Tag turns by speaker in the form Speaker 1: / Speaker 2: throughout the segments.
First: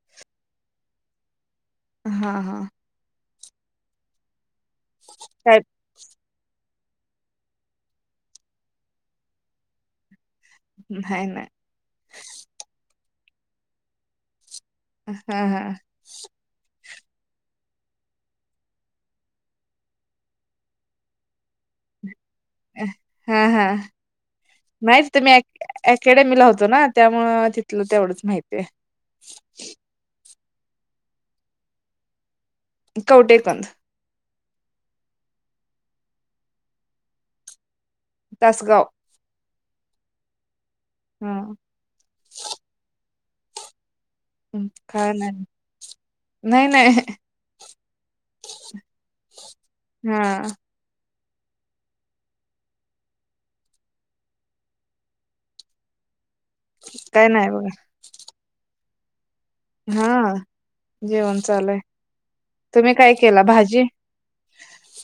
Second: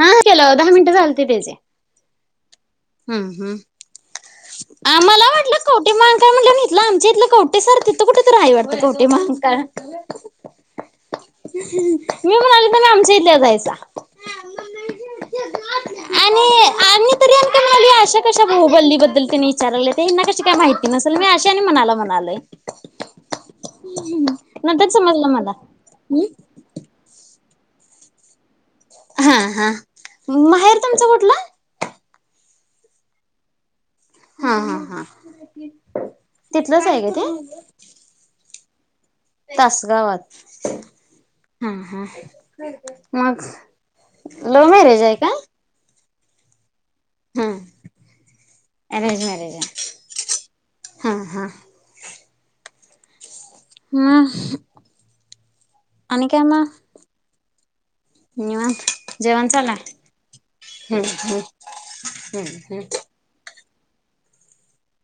Speaker 1: हा केलो दहा मिनट झालती त्याचे
Speaker 2: हा हा
Speaker 1: हम्म हम्म आ मला वाटलं
Speaker 2: काय
Speaker 1: कवठेमहांकाळ म्हटल्यावर इथ इथलं आमच्या इथलं कवटे सार तिथं कुठे तर हाय वाटतं कवटेमहाका
Speaker 2: नाही, नाही.
Speaker 1: मी म्हणाले कनाय आमच्या त्या जायचा
Speaker 2: हा हा
Speaker 1: आणि आणि तरी [unintelligible] मुली आशा कशा भाहू बल्लीबद्दल तिनी विचारले ते हयाना कशी काय माहिती नसेल मी अशा ह्यांनी म्हनाला म्हणालय
Speaker 2: हा हा
Speaker 1: नंतर
Speaker 2: नाहीच तुम्ही
Speaker 1: समजलं मला.
Speaker 2: अकॅ डमीला होतो ना त्यामुळ अ तिथलं तेवढंच माहित
Speaker 1: हा हा माहेर तुमचं कुटलं?
Speaker 2: कौटेकंद
Speaker 1: हा हा हा तिथलंच आहे काय ते?
Speaker 2: तासगाव
Speaker 1: तासगावात
Speaker 2: हां,
Speaker 1: हा हा मग लव्ह
Speaker 2: हम्म
Speaker 1: मॅरेज
Speaker 2: काय नाय नाय नाय.
Speaker 1: हा अरेंज मॅरेज
Speaker 2: हां,
Speaker 1: आहे. हां हां हं आणि काय मग निवांत जेवण झालं
Speaker 2: हा
Speaker 1: हम्म
Speaker 2: जेवण
Speaker 1: हम्म
Speaker 2: चालुया आहे तुम्ही काय केला भाजी?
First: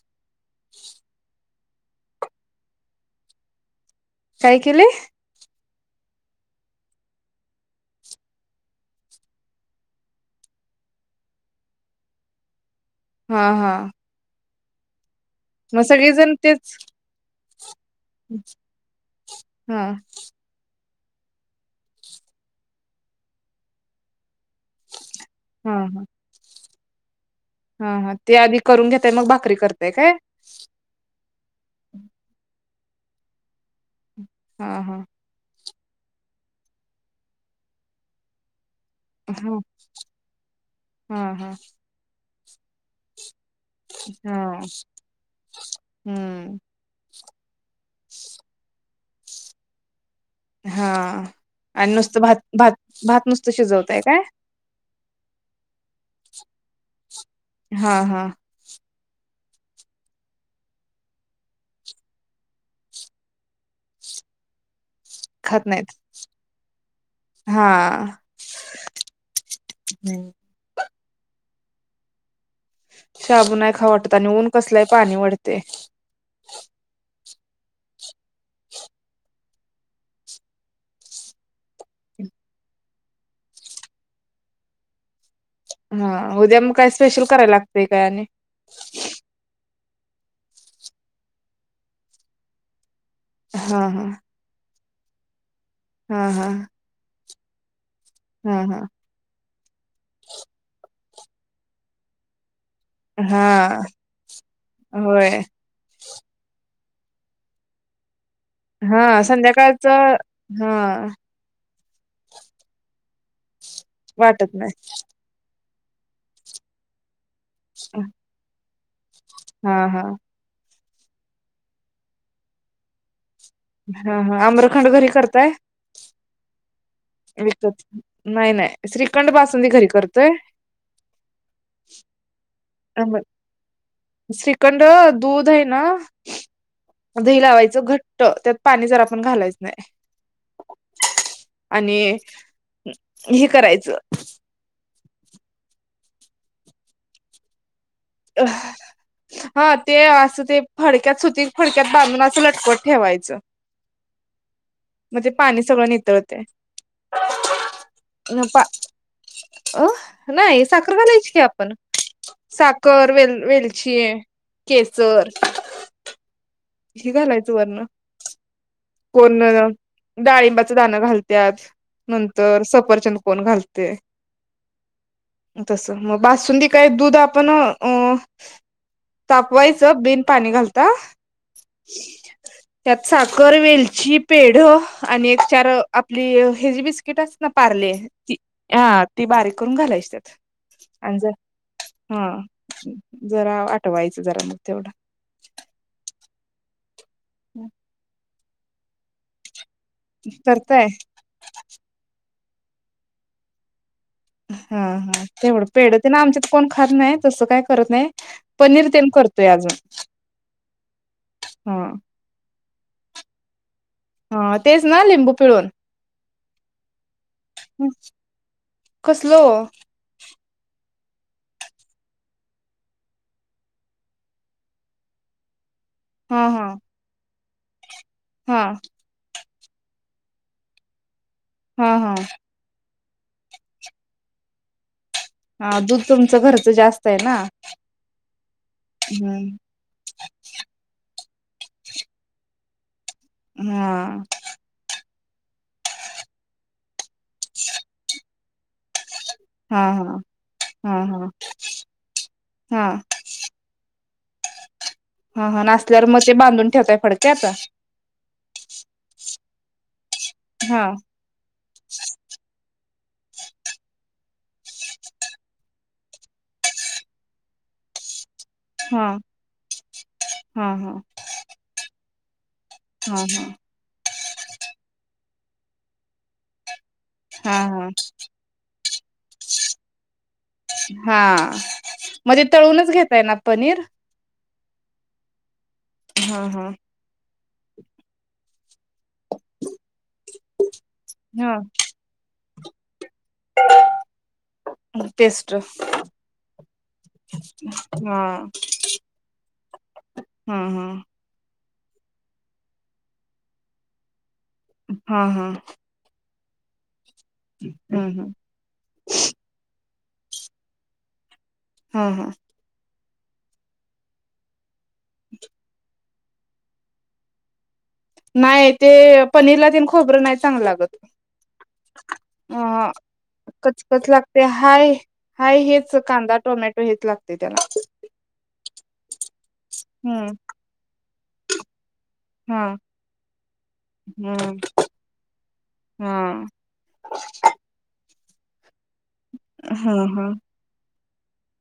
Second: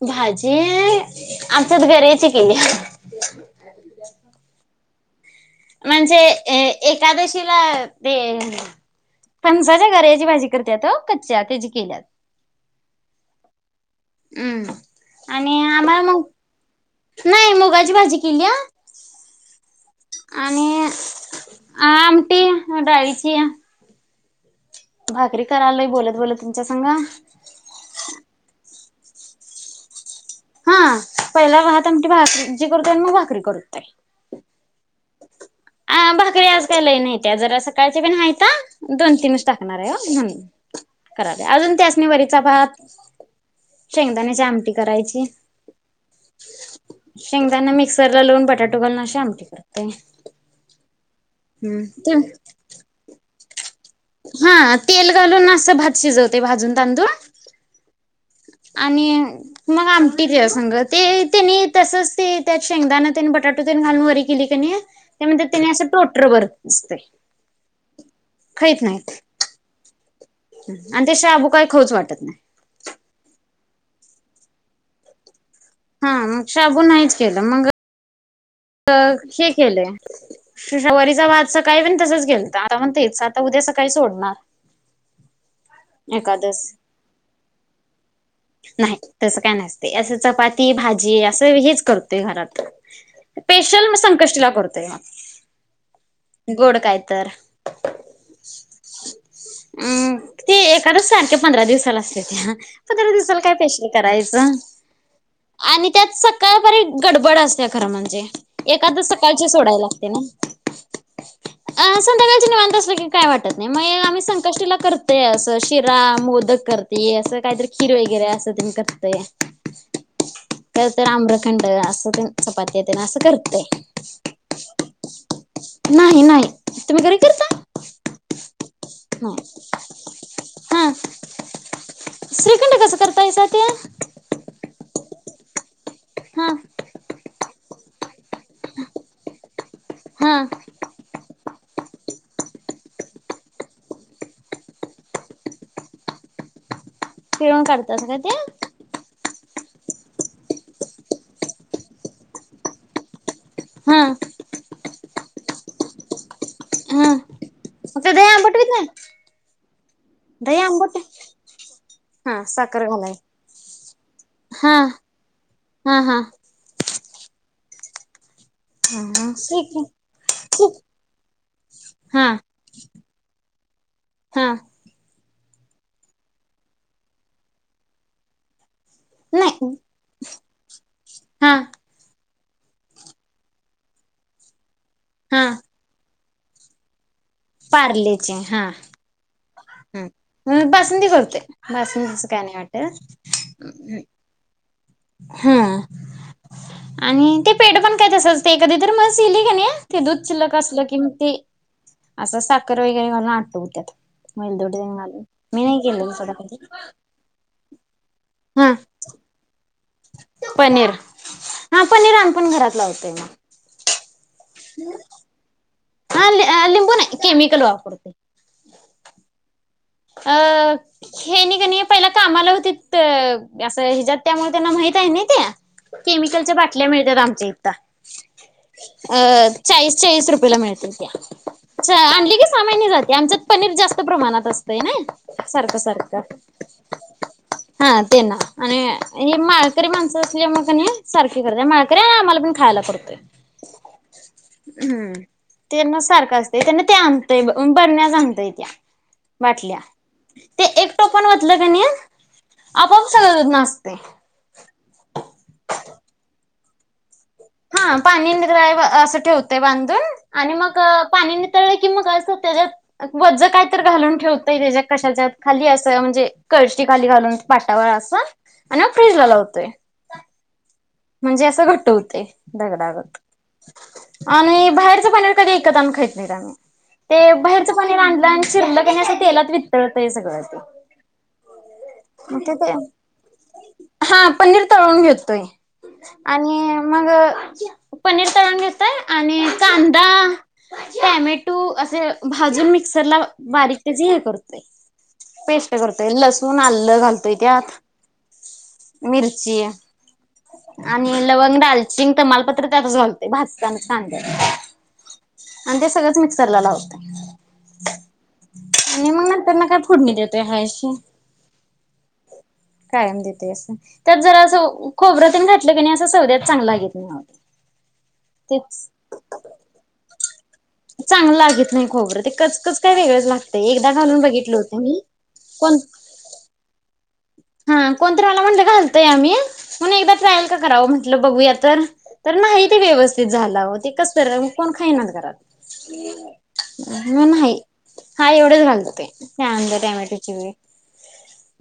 Speaker 1: भाजी आमच्यात गऱ्याची केली.
Speaker 2: काय केलय?
Speaker 1: म्हणजे अ एकादशीला ते फणसाच्या गऱ्याची भाजी करत्यात ओ कच्च्या त्या जी केल्यात
Speaker 2: हा हा
Speaker 1: अम्म आणि आम्हाला मग
Speaker 2: सगळेजण तेच
Speaker 1: नाही मुगाची भाजी केलीया
Speaker 2: हां,
Speaker 1: आणि आ आमटी डाळीची भाकरी करालोय बोलत बोलत मी च्या संगा
Speaker 2: हा हा ते आधी करून घेताय मग भाकरी करताय काय?
Speaker 1: हा पहिला भात, आमटी, भाकरी ते करतोय नं मग भाकरी करतोय.
Speaker 2: हा, ह
Speaker 1: अ भाकरी आज काय लयी नाहीत्या जरा सकाळच्या पण हायता. दोन तीनच
Speaker 2: हां,
Speaker 1: टाकणार आहे हो म्हणून
Speaker 2: हां,
Speaker 1: करालोय अजून त्यासनी वरी चा भात शेंगदाण्याची
Speaker 2: हम्म,
Speaker 1: आमटी करायची
Speaker 2: हम्म.
Speaker 1: शेंग दान मिक्सरला लावून बटाटू पण [unintelligible] आमटी करते
Speaker 2: हा
Speaker 1: हम्म
Speaker 2: आणि
Speaker 1: ते
Speaker 2: नुसतं भात भात भात नुस [unintelligible]
Speaker 1: हा तेल घालून असं भात शिजवते, भाजून तांदूळ.
Speaker 2: हा हा
Speaker 1: आणि मग आमटी तेज्यासंग ते तेनी तसच ते त्यात शेंगदाणं तेन बटाटू तेन घालून वरी केली कनी त्यामध्ये
Speaker 2: खात
Speaker 1: तेनी असं
Speaker 2: नाहीत
Speaker 1: टोटर बसतय
Speaker 2: हा
Speaker 1: खहीत नाहीत. आणि ते शाबू काही खऊच वाटत नाही.
Speaker 2: शाबू नाही खाऊ वाटत आणि ऊन कसलंय पाणी वढतय.
Speaker 1: हा मग शाबू नाहीच केलं. मग हे केलंय शवरीचा भात सकाळी पण तसच गेलत आता पण तेच आता उद्या सकाळी सोडणार.
Speaker 2: हा उद्या
Speaker 1: एकादस
Speaker 2: मग काय स्पेशल कराय लागतय काय आणि
Speaker 1: ते असं चपाती भाजी असं हेच करतोय घरात.
Speaker 2: हा
Speaker 1: पेशल म
Speaker 2: हा
Speaker 1: संकष्टीला करतोय. मग
Speaker 2: हा हा
Speaker 1: गोड कायतर. [unintelligible]
Speaker 2: हा हा
Speaker 1: दरोज सारख्या पंधरा दिवसाला असत्याता दिवसाल काय
Speaker 2: हा
Speaker 1: पेशल करायचं
Speaker 2: होय
Speaker 1: आणि त्यात सकाळपारी गडबड असत्या खरं म्हणजे
Speaker 2: हा
Speaker 1: एकादस सकाळची सोडायला
Speaker 2: संध्याकाळच
Speaker 1: लागते ना
Speaker 2: हं
Speaker 1: अ संध्याकाळच निवांत असलं कि काय वाटत नाही म हे आमी
Speaker 2: वाटत नाही
Speaker 1: संकष्टीला कर हे असं शिरा, मोदक करते असं कायतर खीर वगैरे अस तेन कर [unintelligible]
Speaker 2: हा हा
Speaker 1: तर तर आम्रखंड असं चपात्या तेन असं कर
Speaker 2: हा हा. आम्रखंड घरी करताय?
Speaker 1: नाही नाही तुम्ही घरी करता?
Speaker 2: विकत नाही नाही श्रीखंड,
Speaker 1: नाही
Speaker 2: बासुंदी घरी कर तर.
Speaker 1: हा श्रीखंड कसं
Speaker 2: आ
Speaker 1: करतायसा ते?
Speaker 2: श्रीखंड. दूध हाय ना.
Speaker 1: हा
Speaker 2: दही लावायचं घ त त्यात पाणी जरा पण घालायचं नाही.
Speaker 1: हा
Speaker 2: आणि हे करायचं.
Speaker 1: पिळून काढ तसं काय ते
Speaker 2: हा. ते असं ते फडक्यात सुती फडक्यात बांधून असं लटकवत ठेवायचं.
Speaker 1: हा.
Speaker 2: म्हणजे पाणी सगळं नितळतय.
Speaker 1: हा मग ते दही आंबट
Speaker 2: पा
Speaker 1: होईत नाही?
Speaker 2: अ
Speaker 1: दही
Speaker 2: नाही साखर
Speaker 1: आंबट
Speaker 2: घालायची की आपण
Speaker 1: हा
Speaker 2: सा
Speaker 1: साखर
Speaker 2: कर
Speaker 1: घालाय
Speaker 2: वेल वेलची आहे
Speaker 1: हा
Speaker 2: केसर.
Speaker 1: हा हा
Speaker 2: ही घालायचं वरन
Speaker 1: हा
Speaker 2: कोण
Speaker 1: श्रीखंड
Speaker 2: डाळिंबाचं दाणं घालत्यात
Speaker 1: हा
Speaker 2: नंतर सफरचंद कोण घालतय.
Speaker 1: हा
Speaker 2: तसं मग बासुंदी काय दूध आपण अ..
Speaker 1: नाही
Speaker 2: तापवायचं बिन पाणी घालता.
Speaker 1: हा.
Speaker 2: त्यात साखर, वेलची, पेढं आणि एक,
Speaker 1: हा
Speaker 2: चार आप ली हेजी बीच बिस्किट असतात ना पारले ती हा ती बारीक करून
Speaker 1: हा
Speaker 2: घालायच त्यात,
Speaker 1: मी बासुंदी
Speaker 2: आणि ज
Speaker 1: करतोय बासुंदीच
Speaker 2: हा
Speaker 1: काय नाही वाटत
Speaker 2: जरा आठवायचं जरा मग तेवढं.
Speaker 1: हा. आणि ते पेढ पण काय तसचं. ते कधी तर म्हस येली कणी ते दुध शिल्लक असलं
Speaker 2: करताय
Speaker 1: की मग ते असं सा कर वगैरे घालून आठवत्यात.
Speaker 2: हा हा तेवढं पेढ, ते ना
Speaker 1: सोडा
Speaker 2: आमच्यात
Speaker 1: कधी
Speaker 2: कोण खात नाही, तसं काही करत नाय
Speaker 1: हा
Speaker 2: पनीर तेन करतोय अजून.
Speaker 1: पनीर. हां
Speaker 2: हा
Speaker 1: पनीर आम्हीपण घरात लावतय म
Speaker 2: हां. तेच ना लिंबू पिळून?
Speaker 1: हां ह अ लिंबू नाही. केमिकल वापरतोय
Speaker 2: कसलं वो?
Speaker 1: अ, हेनीकणी पहिला कामाला होतीत असं हेच्यात त्यामुळे त्यांना माहित हायनी ते
Speaker 2: हा
Speaker 1: केमिकलच्या
Speaker 2: हा
Speaker 1: बाटल्या मिळत्यात आमच्या [unintelligible]
Speaker 2: हा
Speaker 1: अ अ चाळीस चाळीस रुपयला मिळत्यात
Speaker 2: हा
Speaker 1: त्या.
Speaker 2: हा
Speaker 1: अ आणली की साहा महिने झालं यांच्यात पनीर जास्त प्रमाणात असतं. ते नाही. सारखं,
Speaker 2: हा दूध
Speaker 1: सारखं,
Speaker 2: तुमचं घरचं जास्त आहे ना
Speaker 1: हा ते ना आणि हे
Speaker 2: हम्म
Speaker 1: माळकरी माणसं असल्यामुळ कनी सारखी करतीया. माळकरी आणि आम्हाला पण खायाला करतोय.
Speaker 2: हम.
Speaker 1: तेना सारखं असत त्यांना ते आणतय बरण्याच आणतोय त्या बाटल्या
Speaker 2: हा हा
Speaker 1: ते एक
Speaker 2: हा
Speaker 1: टोपण
Speaker 2: हा
Speaker 1: वतलं कनि
Speaker 2: हा
Speaker 1: आपोआप सगळ नासतय
Speaker 2: हा हा नासल्यावर मग ते बांधून ठेवताय फडक
Speaker 1: हा पाणी नितळायं अ असं ठेवतोय बांधून आणि मग
Speaker 2: हा
Speaker 1: पाणी नितळलं की मग असं त्याच्यात वझं काय तर घालून ठेवतोय त्याच्या कशाच्या खाली असं म्हणजे कळशी खाली घालून पाटावर असं आणि मग
Speaker 2: हा
Speaker 1: फ्रीजला लावतोय
Speaker 2: हा हा
Speaker 1: म्हणजे असं घट्ट होतंय
Speaker 2: हा
Speaker 1: दगडागत
Speaker 2: हा
Speaker 1: आणि बाहेरच पनीर कधी ईकत आणून खाइत नाही आम्ही ते
Speaker 2: हा
Speaker 1: बाहेरचं
Speaker 2: हा
Speaker 1: पणीर आणलं आणि चिरलं कणी असं तेलात वितळतयं सगळं
Speaker 2: हा मग
Speaker 1: ते [unintelligible] ते
Speaker 2: तळूनच घेताय ना पनीर
Speaker 1: हा पनीर तळून घेतोय
Speaker 2: हा हा
Speaker 1: आणि मग पनीर तळूण घेतोय आणि कांदा
Speaker 2: हा
Speaker 1: टामॅटो असं भाजून मिक्सरला बा बारीक त्याची हे करतोय पेस्ट करतोय. लसूण, आलं घालतोय त्यात
Speaker 2: हा
Speaker 1: मिरची
Speaker 2: हम्म, हम्म.
Speaker 1: आणि लवंग दालचिंग, तमालपत्र त्यातच घालतोय भाजताना कांद्यात
Speaker 2: ह्अ हा, हा.
Speaker 1: सरला लावा
Speaker 2: हम् हम.
Speaker 1: आणि मग नंतर ना काय फोडणी देतोय हाय अशी
Speaker 2: हा हा.
Speaker 1: कायम देतोय असं. त्यात जरा असं ऊ खोबर तेन घातलं कणी असं [unintelligible] चांगलं [unintelligible]
Speaker 2: नाही
Speaker 1: तेच
Speaker 2: ते पनीरला ते खोब र नाही चांगल लागतं.
Speaker 1: चांगलं लागत नाही खोबरं ते कचकच
Speaker 2: अह्
Speaker 1: काय वेगळंच लागतंय एकदा
Speaker 2: -कचकच
Speaker 1: घालून
Speaker 2: लागते,
Speaker 1: बघितलं होतं
Speaker 2: हाय
Speaker 1: मी
Speaker 2: हाय
Speaker 1: कोण
Speaker 2: हेच कांदा टोमॅटो हेच लागतंय.
Speaker 1: हा कोणतरी आल म्हणलं घाल ते आम्ही म्हणून एकदा
Speaker 2: हम्म
Speaker 1: ट्रायल तर करावं म्हंटलं बघूया तर, तर
Speaker 2: हा
Speaker 1: नाही ते व्यवस्थित झालं अहो, ते कसंतरी झालं
Speaker 2: हम्म
Speaker 1: कोण खाईना घरात.
Speaker 2: हा
Speaker 1: - मग नाही हा एवढ घालं कांद,
Speaker 2: हा
Speaker 1: टामॅटो
Speaker 2: हा
Speaker 1: ची भी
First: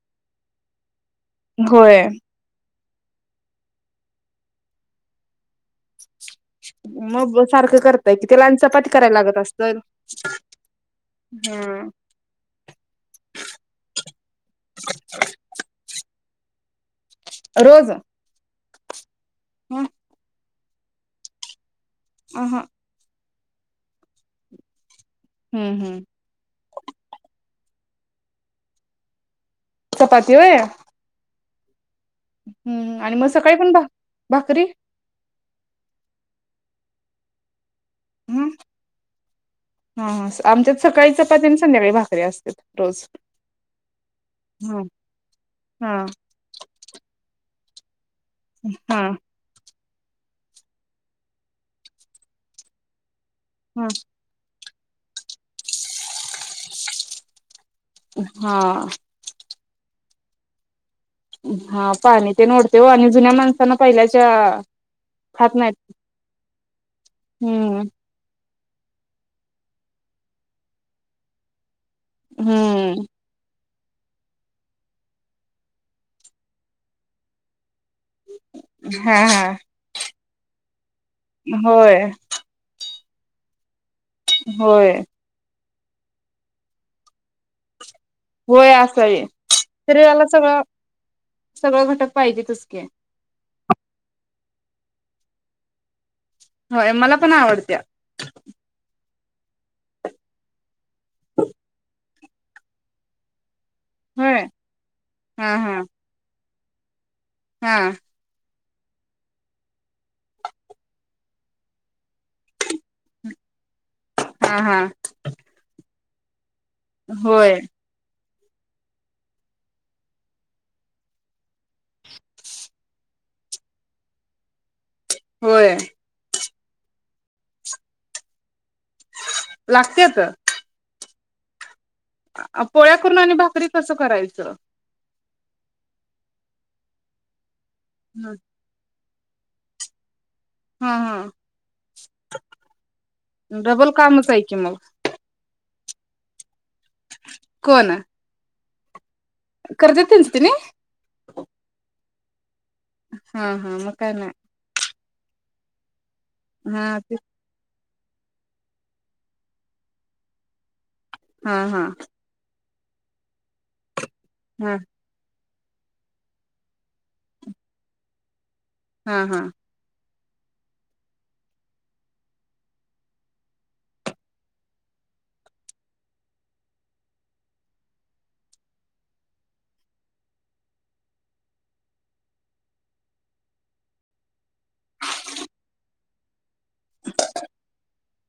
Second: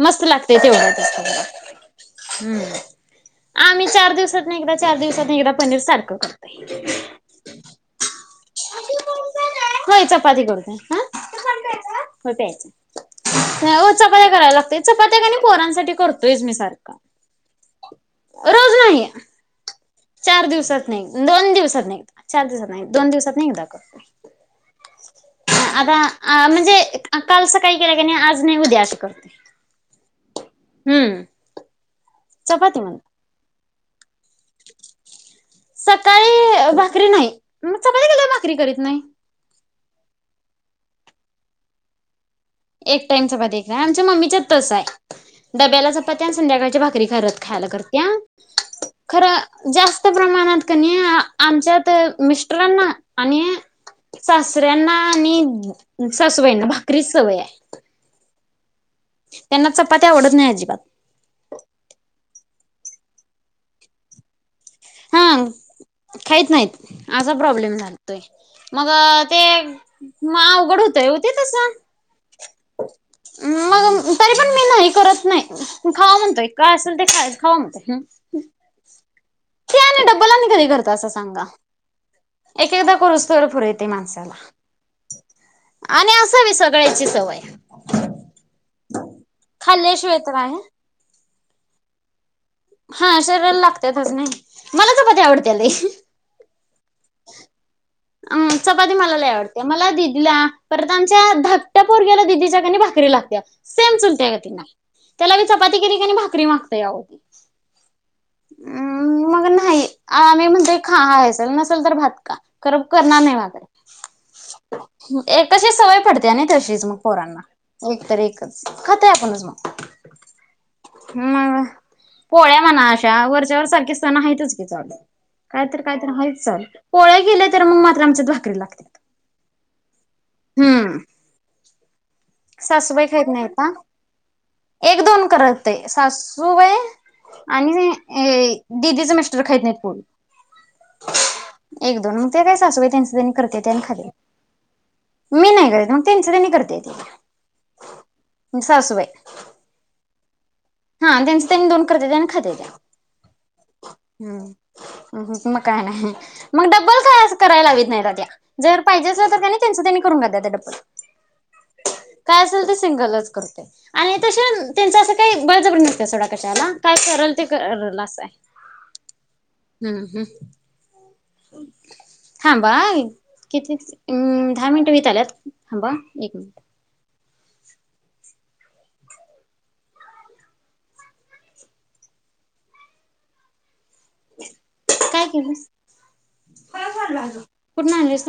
Speaker 1: मस्त लाग तय तेवढंच कि
Speaker 2: होय.
Speaker 1: आम्ही चार दिवसातंन एकदा चार दिवसातंन एकदा पनीर सारखं करतोय
Speaker 2: मग ब सारखं करत्याय कि तू
Speaker 1: होय चपाती करतोय. ह्?
Speaker 2: हम्म
Speaker 1: होय प्यायचं. होय चपात्या कराय लागतेय चपात्या कणी पोरांसाठी करतोय मी सारखी
Speaker 2: रोज.
Speaker 1: नाही
Speaker 2: हं.
Speaker 1: चार दिवसात नाही. दोन दिवसात नाही. चार दिस
Speaker 2: अहं
Speaker 1: दोन दिवसात- [unintelligible]
Speaker 2: हम्म
Speaker 1: आता,
Speaker 2: हम्म
Speaker 1: आ म्हणजे काल सक - काही केलं का नाही, आज नाही उद्या असं करते.
Speaker 2: चपाती होय?
Speaker 1: हम्म चपाती
Speaker 2: हम्म
Speaker 1: म्हणत
Speaker 2: आणि मग सकाळी पण [unintelligible] भाकरी?
Speaker 1: सकाळी- भाकरी नाही. म चपाती केल्यावर
Speaker 2: हम्म
Speaker 1: भाकरी करत नाही.
Speaker 2: हा. ह. आमच्यात सकाळी चपाती आणि संध्याकाळी भाकरीे अस-
Speaker 1: एक टाइम चपाती करा, आमच्या मम्मीच तसं
Speaker 2: हा
Speaker 1: आहे डब्याला
Speaker 2: हा
Speaker 1: चपाती या संध्याकाळची भाकरी करत खायला करत. त्यां
Speaker 2: हा
Speaker 1: खरं जास् त प्रमाणात कनी आमच्यात मिस्टरांना आणि
Speaker 2: हा
Speaker 1: सासू सासऱ्यांना आणि सासूबाईंना भाकरीस सवय हाय. ह
Speaker 2: हा.
Speaker 1: त्यांना चपाती आवडत नाही अजिबात.
Speaker 2: हा पाणी तेन ओडतोय हो आणि जुन्या माणसांना पहिल्याच्या
Speaker 1: हा
Speaker 2: खात नाहीत
Speaker 1: खाहीत नाहीत असा प्रॉब्लेम
Speaker 2: हम्म
Speaker 1: झालतोय. मग ते म अवघड होतय हो ते तसं.
Speaker 2: हम्म.
Speaker 1: मग तरी पण मी नाही करत नाही खावा म्हणतोय काय असेल ते काय खाया खावा म्हणतोय हम्म.
Speaker 2: हा हा
Speaker 1: ते आणि डब्बल आणि कधी करतात असं सांगा,
Speaker 2: होय
Speaker 1: एक-एकदा करूसतर फुरे ते माणसाला
Speaker 2: होय
Speaker 1: आणि असावी सगळ्याची सवय आहे.
Speaker 2: होय असावी,
Speaker 1: खाल्ल्याशिवाय
Speaker 2: शरीराला
Speaker 1: तर
Speaker 2: सगळं
Speaker 1: आहे
Speaker 2: सगळं घटक पाहिजे
Speaker 1: हा शरीरा लाग त्यातच नाही, मला चपाती आवडत्या लई.
Speaker 2: होय मला पण आवडत्या
Speaker 1: अं चपाती मला लई आवडत्या मला दिदीला परत आमच्या धाकट्या पोरग्याला दिदीच्या कणी भाकरी लागत्या. सेम चुलत्या ग
Speaker 2: होय
Speaker 1: तिला त्याला ती
Speaker 2: हा
Speaker 1: चपाती
Speaker 2: हा
Speaker 1: केली की भाकरी माग ते आहो.
Speaker 2: हा.
Speaker 1: हम्म, मग नाही आम्ही म्हणतोय खा हाय असेल नसेल तर भात खा. कर करणार नाही भाकऱ्या.
Speaker 2: हा हा
Speaker 1: एकशी सवय पडते त्यांने तशीच मग पोरांना
Speaker 2: होय
Speaker 1: एक तर एक. खत आहे आपणच मग हम्म मग. पोळ्या म्हणा अशा वर्ष त्याच्यावर सारखे सण आहेतच की चालू.
Speaker 2: होय
Speaker 1: कायतरी कायतरी ह्याचं चालू. पोळ्या केल्यात. तर म मात्र आमच्यात भाकरी लागते.
Speaker 2: लागतेच.
Speaker 1: हम्म
Speaker 2: पोळ्या
Speaker 1: सासूबाई
Speaker 2: करून
Speaker 1: खाईत
Speaker 2: आणि भाकरी कसं करायचं.
Speaker 1: करते सासू बाई करते आणि दिदीचं मिस्टर दुसरा खात नाहीत कोण
Speaker 2: हा हा
Speaker 1: एक दोन मग ते काय सासूबाई त्यांच त्यांनी करते आणि
Speaker 2: डबल
Speaker 1: खात्यात.
Speaker 2: कामच आहे की मग
Speaker 1: मी नाही करते मग तीनच त्यांनी करतेेत.
Speaker 2: कोण?
Speaker 1: सासूबाई.
Speaker 2: करते त्याच त्यांनी?
Speaker 1: हा त्यांचं त्यांनी करते दोन खात्यात.
Speaker 2: हा हा मग काय नाही.
Speaker 1: मग काय नाही. मग
Speaker 2: हा
Speaker 1: डब्बल
Speaker 2: ते
Speaker 1: काय असं करायला लावीत नाही. या जर पाहिजे अस तर त्यां त्यांच त्यांनी करून घ्या त्या डबल.
Speaker 2: हा हा.
Speaker 1: सिंगलच करते. आणि तस
Speaker 2: हा
Speaker 1: त्यांच असं काही. बरजबर नसते सोडा कशाला काय कल ते करल असं आहे.
Speaker 2: हा हा.
Speaker 1: हम्म हम्म थांबा हा किती दहा मिनिट होत आल्यात थाबा एक मिनिट काय केलंस कुठून आणलस.